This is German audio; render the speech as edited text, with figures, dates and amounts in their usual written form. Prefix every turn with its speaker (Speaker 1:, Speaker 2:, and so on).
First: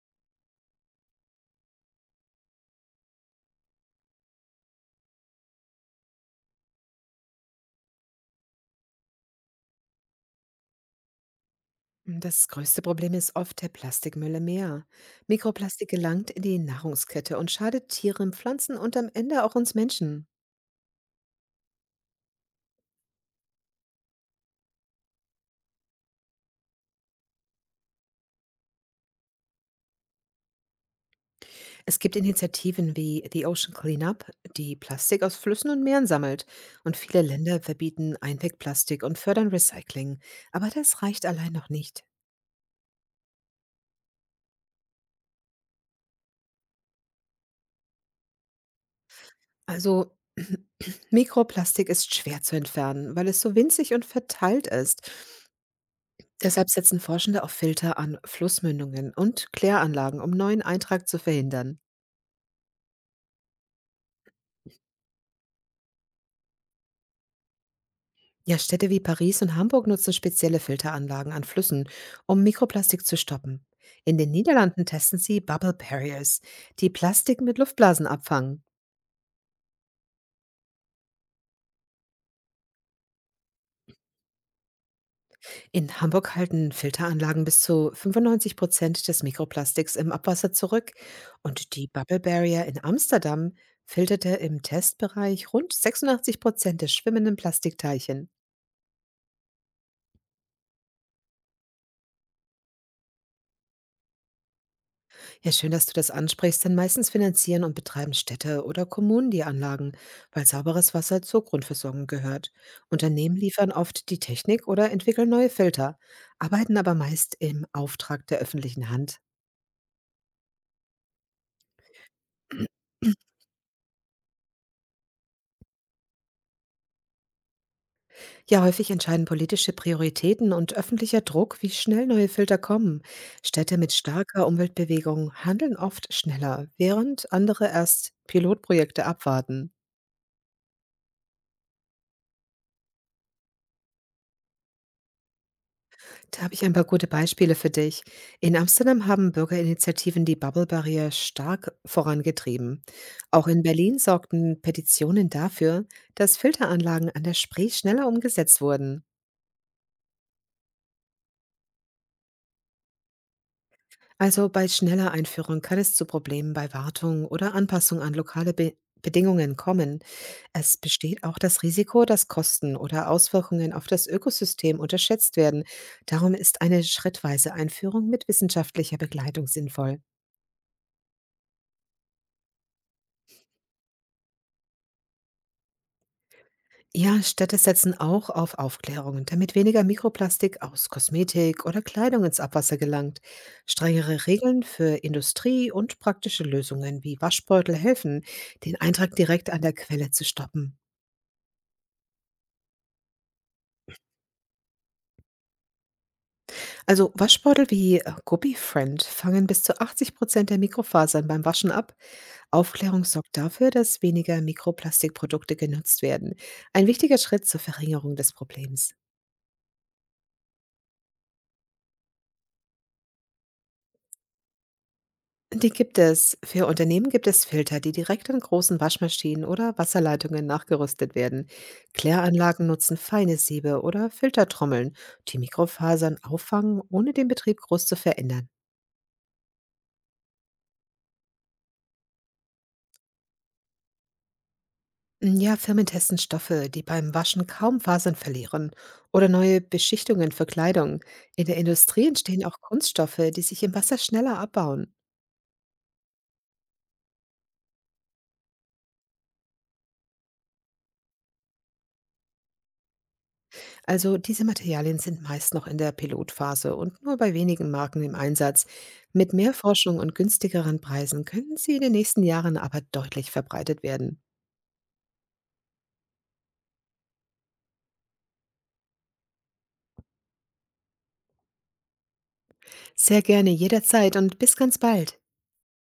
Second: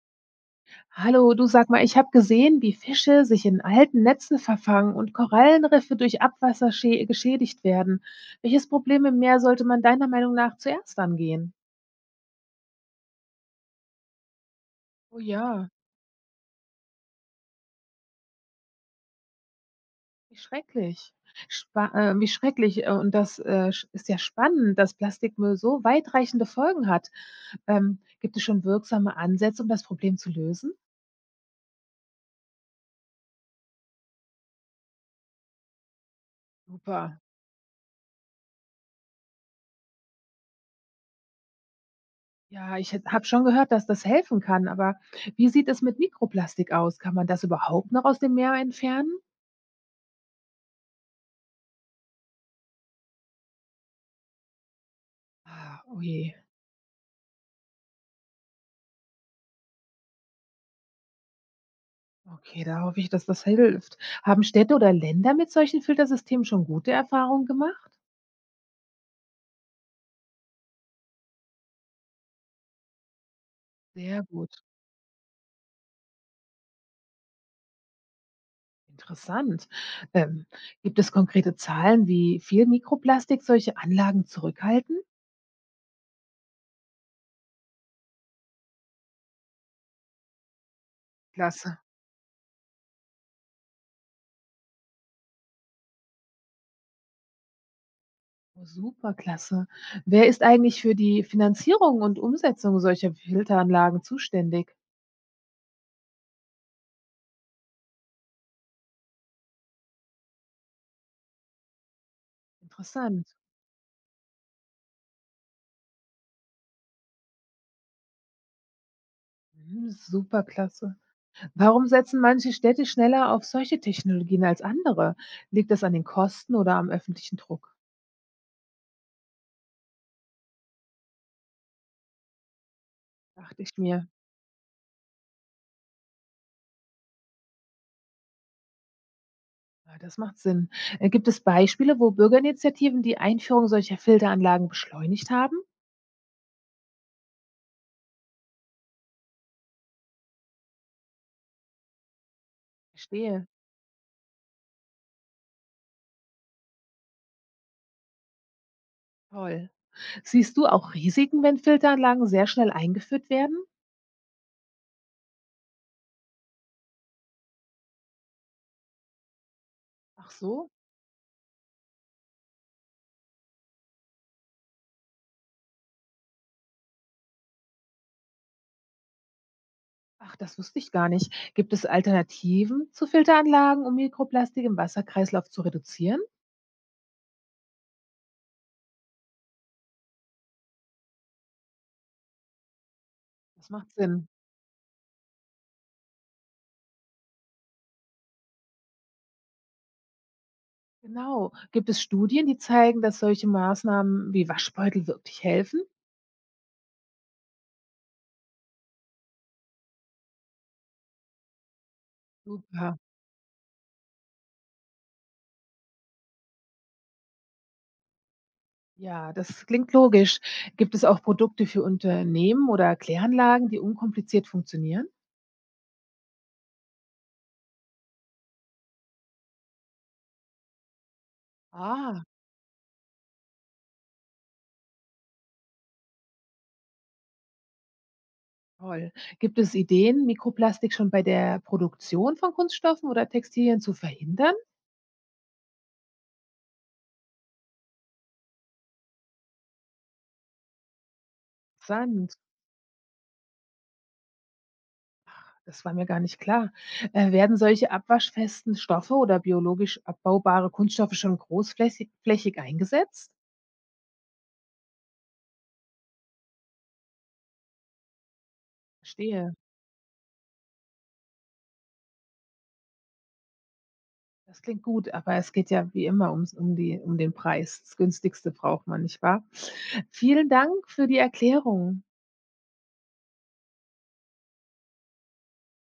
Speaker 1: Hallo, du, sag mal, ich habe gesehen, wie Fische sich in alten Netzen verfangen und Korallenriffe durch Abwasser geschädigt werden. Welches Problem im Meer sollte man deiner Meinung nach zuerst angehen?
Speaker 2: Das größte Problem ist oft der Plastikmüll im Meer.
Speaker 1: Oh ja,
Speaker 2: Mikroplastik gelangt in die Nahrungskette und schadet Tieren, Pflanzen und am Ende auch uns Menschen.
Speaker 1: wie schrecklich. Spa Wie schrecklich. Und ist ja spannend, dass Plastikmüll so weitreichende Folgen hat. Gibt es schon wirksame Ansätze, um das Problem zu lösen?
Speaker 2: Es gibt Initiativen wie The Ocean Cleanup, die Plastik aus Flüssen und Meeren sammelt. Und
Speaker 1: Super.
Speaker 2: viele Länder verbieten Einwegplastik und fördern Recycling. Aber das reicht allein noch nicht.
Speaker 1: Ja, ich habe schon gehört, dass das helfen kann, aber wie sieht es mit Mikroplastik aus? Kann man das überhaupt noch aus dem Meer entfernen?
Speaker 2: Also Mikroplastik ist schwer zu entfernen, weil es so winzig und verteilt ist.
Speaker 1: Ah, oh.
Speaker 2: Deshalb setzen Forschende auf Filter an Flussmündungen und Kläranlagen, um neuen Eintrag zu verhindern.
Speaker 1: Okay, da hoffe ich, dass das hilft. Haben Städte oder Länder mit solchen Filtersystemen schon gute Erfahrungen gemacht?
Speaker 2: Ja, Städte wie Paris und Hamburg nutzen spezielle Filteranlagen an Flüssen, um Mikroplastik zu stoppen. In
Speaker 1: Sehr
Speaker 2: den
Speaker 1: gut.
Speaker 2: Niederlanden testen sie Bubble Barriers, die Plastik mit Luftblasen abfangen.
Speaker 1: Interessant. Ähm, Gibt es konkrete Zahlen, wie viel Mikroplastik solche Anlagen zurückhalten?
Speaker 2: In Hamburg halten Filteranlagen bis zu 95% des Mikroplastiks im Abwasser zurück, und
Speaker 1: Klasse.
Speaker 2: die Bubble Barrier in Amsterdam filterte im Testbereich rund 86% des schwimmenden Plastikteichen.
Speaker 1: Oh, super, klasse. Wer ist eigentlich für die Finanzierung und Umsetzung solcher Filteranlagen zuständig?
Speaker 2: Ja, schön, dass du das ansprichst, denn meistens finanzieren und betreiben Städte oder Kommunen die Anlagen, weil sauberes Wasser zur Grundversorgung gehört.
Speaker 1: Interessant.
Speaker 2: Unternehmen liefern oft die Technik oder entwickeln neue Filter, arbeiten aber meist im Auftrag der öffentlichen Hand.
Speaker 1: Mhm, super, klasse. Warum setzen manche Städte schneller auf solche Technologien als andere? Liegt das an den Kosten oder am öffentlichen Druck?
Speaker 2: Ja, häufig entscheiden politische Prioritäten und öffentlicher Druck, wie schnell neue Filter kommen.
Speaker 1: Dachte ich
Speaker 2: Städte mit
Speaker 1: mir.
Speaker 2: starker Umweltbewegung handeln oft schneller, während andere erst Pilotprojekte abwarten.
Speaker 1: Ja, das macht Sinn. Gibt es Beispiele, wo Bürgerinitiativen die Einführung solcher Filteranlagen beschleunigt haben?
Speaker 2: Da habe ich ein paar gute Beispiele für dich. In Amsterdam haben Bürgerinitiativen die Bubble-Barriere stark vorangetrieben. Auch
Speaker 1: Verstehe.
Speaker 2: in Berlin sorgten Petitionen dafür, dass Filteranlagen an der Spree schneller umgesetzt wurden.
Speaker 1: Toll. Siehst du auch Risiken, wenn Filteranlagen sehr schnell eingeführt werden?
Speaker 2: Also bei schneller Einführung kann es zu Problemen bei Wartung oder Anpassung an lokale Be Bedingungen kommen.
Speaker 1: Ach so.
Speaker 2: Es besteht auch das Risiko, dass Kosten oder Auswirkungen auf das Ökosystem unterschätzt werden. Darum ist eine schrittweise Einführung mit wissenschaftlicher Begleitung sinnvoll.
Speaker 1: Ach, das wusste ich gar nicht. Gibt es Alternativen zu Filteranlagen, um Mikroplastik im Wasserkreislauf zu reduzieren?
Speaker 2: Ja, Städte setzen auch auf Aufklärung, damit weniger Mikroplastik aus Kosmetik oder Kleidung ins Abwasser gelangt.
Speaker 1: Das macht
Speaker 2: Strengere
Speaker 1: Sinn.
Speaker 2: Regeln für Industrie und praktische Lösungen wie Waschbeutel helfen, den Eintrag direkt an der Quelle zu stoppen.
Speaker 1: Genau. Gibt es Studien, die zeigen, dass solche Maßnahmen wie Waschbeutel wirklich helfen?
Speaker 2: Also Waschbeutel wie Guppy Friend fangen bis zu 80% der Mikrofasern beim Waschen ab.
Speaker 1: Super.
Speaker 2: Aufklärung sorgt dafür, dass weniger Mikroplastikprodukte genutzt werden. Ein wichtiger Schritt zur Verringerung des Problems.
Speaker 1: Ja, das klingt logisch. Gibt es auch Produkte für Unternehmen oder Kläranlagen, die unkompliziert funktionieren?
Speaker 2: Die gibt es. Für Unternehmen gibt es Filter, die direkt an großen Waschmaschinen oder Wasserleitungen nachgerüstet werden.
Speaker 1: Ah,
Speaker 2: Kläranlagen nutzen feine Siebe oder Filtertrommeln, die Mikrofasern auffangen, ohne den Betrieb groß zu verändern.
Speaker 1: toll. Gibt es Ideen, Mikroplastik schon bei der Produktion von Kunststoffen oder Textilien zu verhindern?
Speaker 2: Ja, Firmen testen Stoffe, die beim Waschen kaum Fasern verlieren, oder neue Beschichtungen für Kleidung. In der Industrie
Speaker 1: Sand,
Speaker 2: entstehen auch Kunststoffe, die sich im Wasser schneller abbauen.
Speaker 1: das war mir gar nicht klar. Werden solche abwaschfesten Stoffe oder biologisch abbaubare Kunststoffe schon großflächig flächig eingesetzt?
Speaker 2: Also diese Materialien sind meist noch in der Pilotphase und nur bei wenigen Marken im Einsatz. Mit mehr
Speaker 1: Verstehe.
Speaker 2: Forschung und günstigeren Preisen können sie in den nächsten Jahren aber deutlich verbreitet werden.
Speaker 1: Das klingt gut, aber es geht ja wie immer ums um die um den Preis. Das Günstigste braucht man, nicht wahr? Vielen Dank für die Erklärung.
Speaker 2: Sehr gerne, jederzeit und bis ganz bald.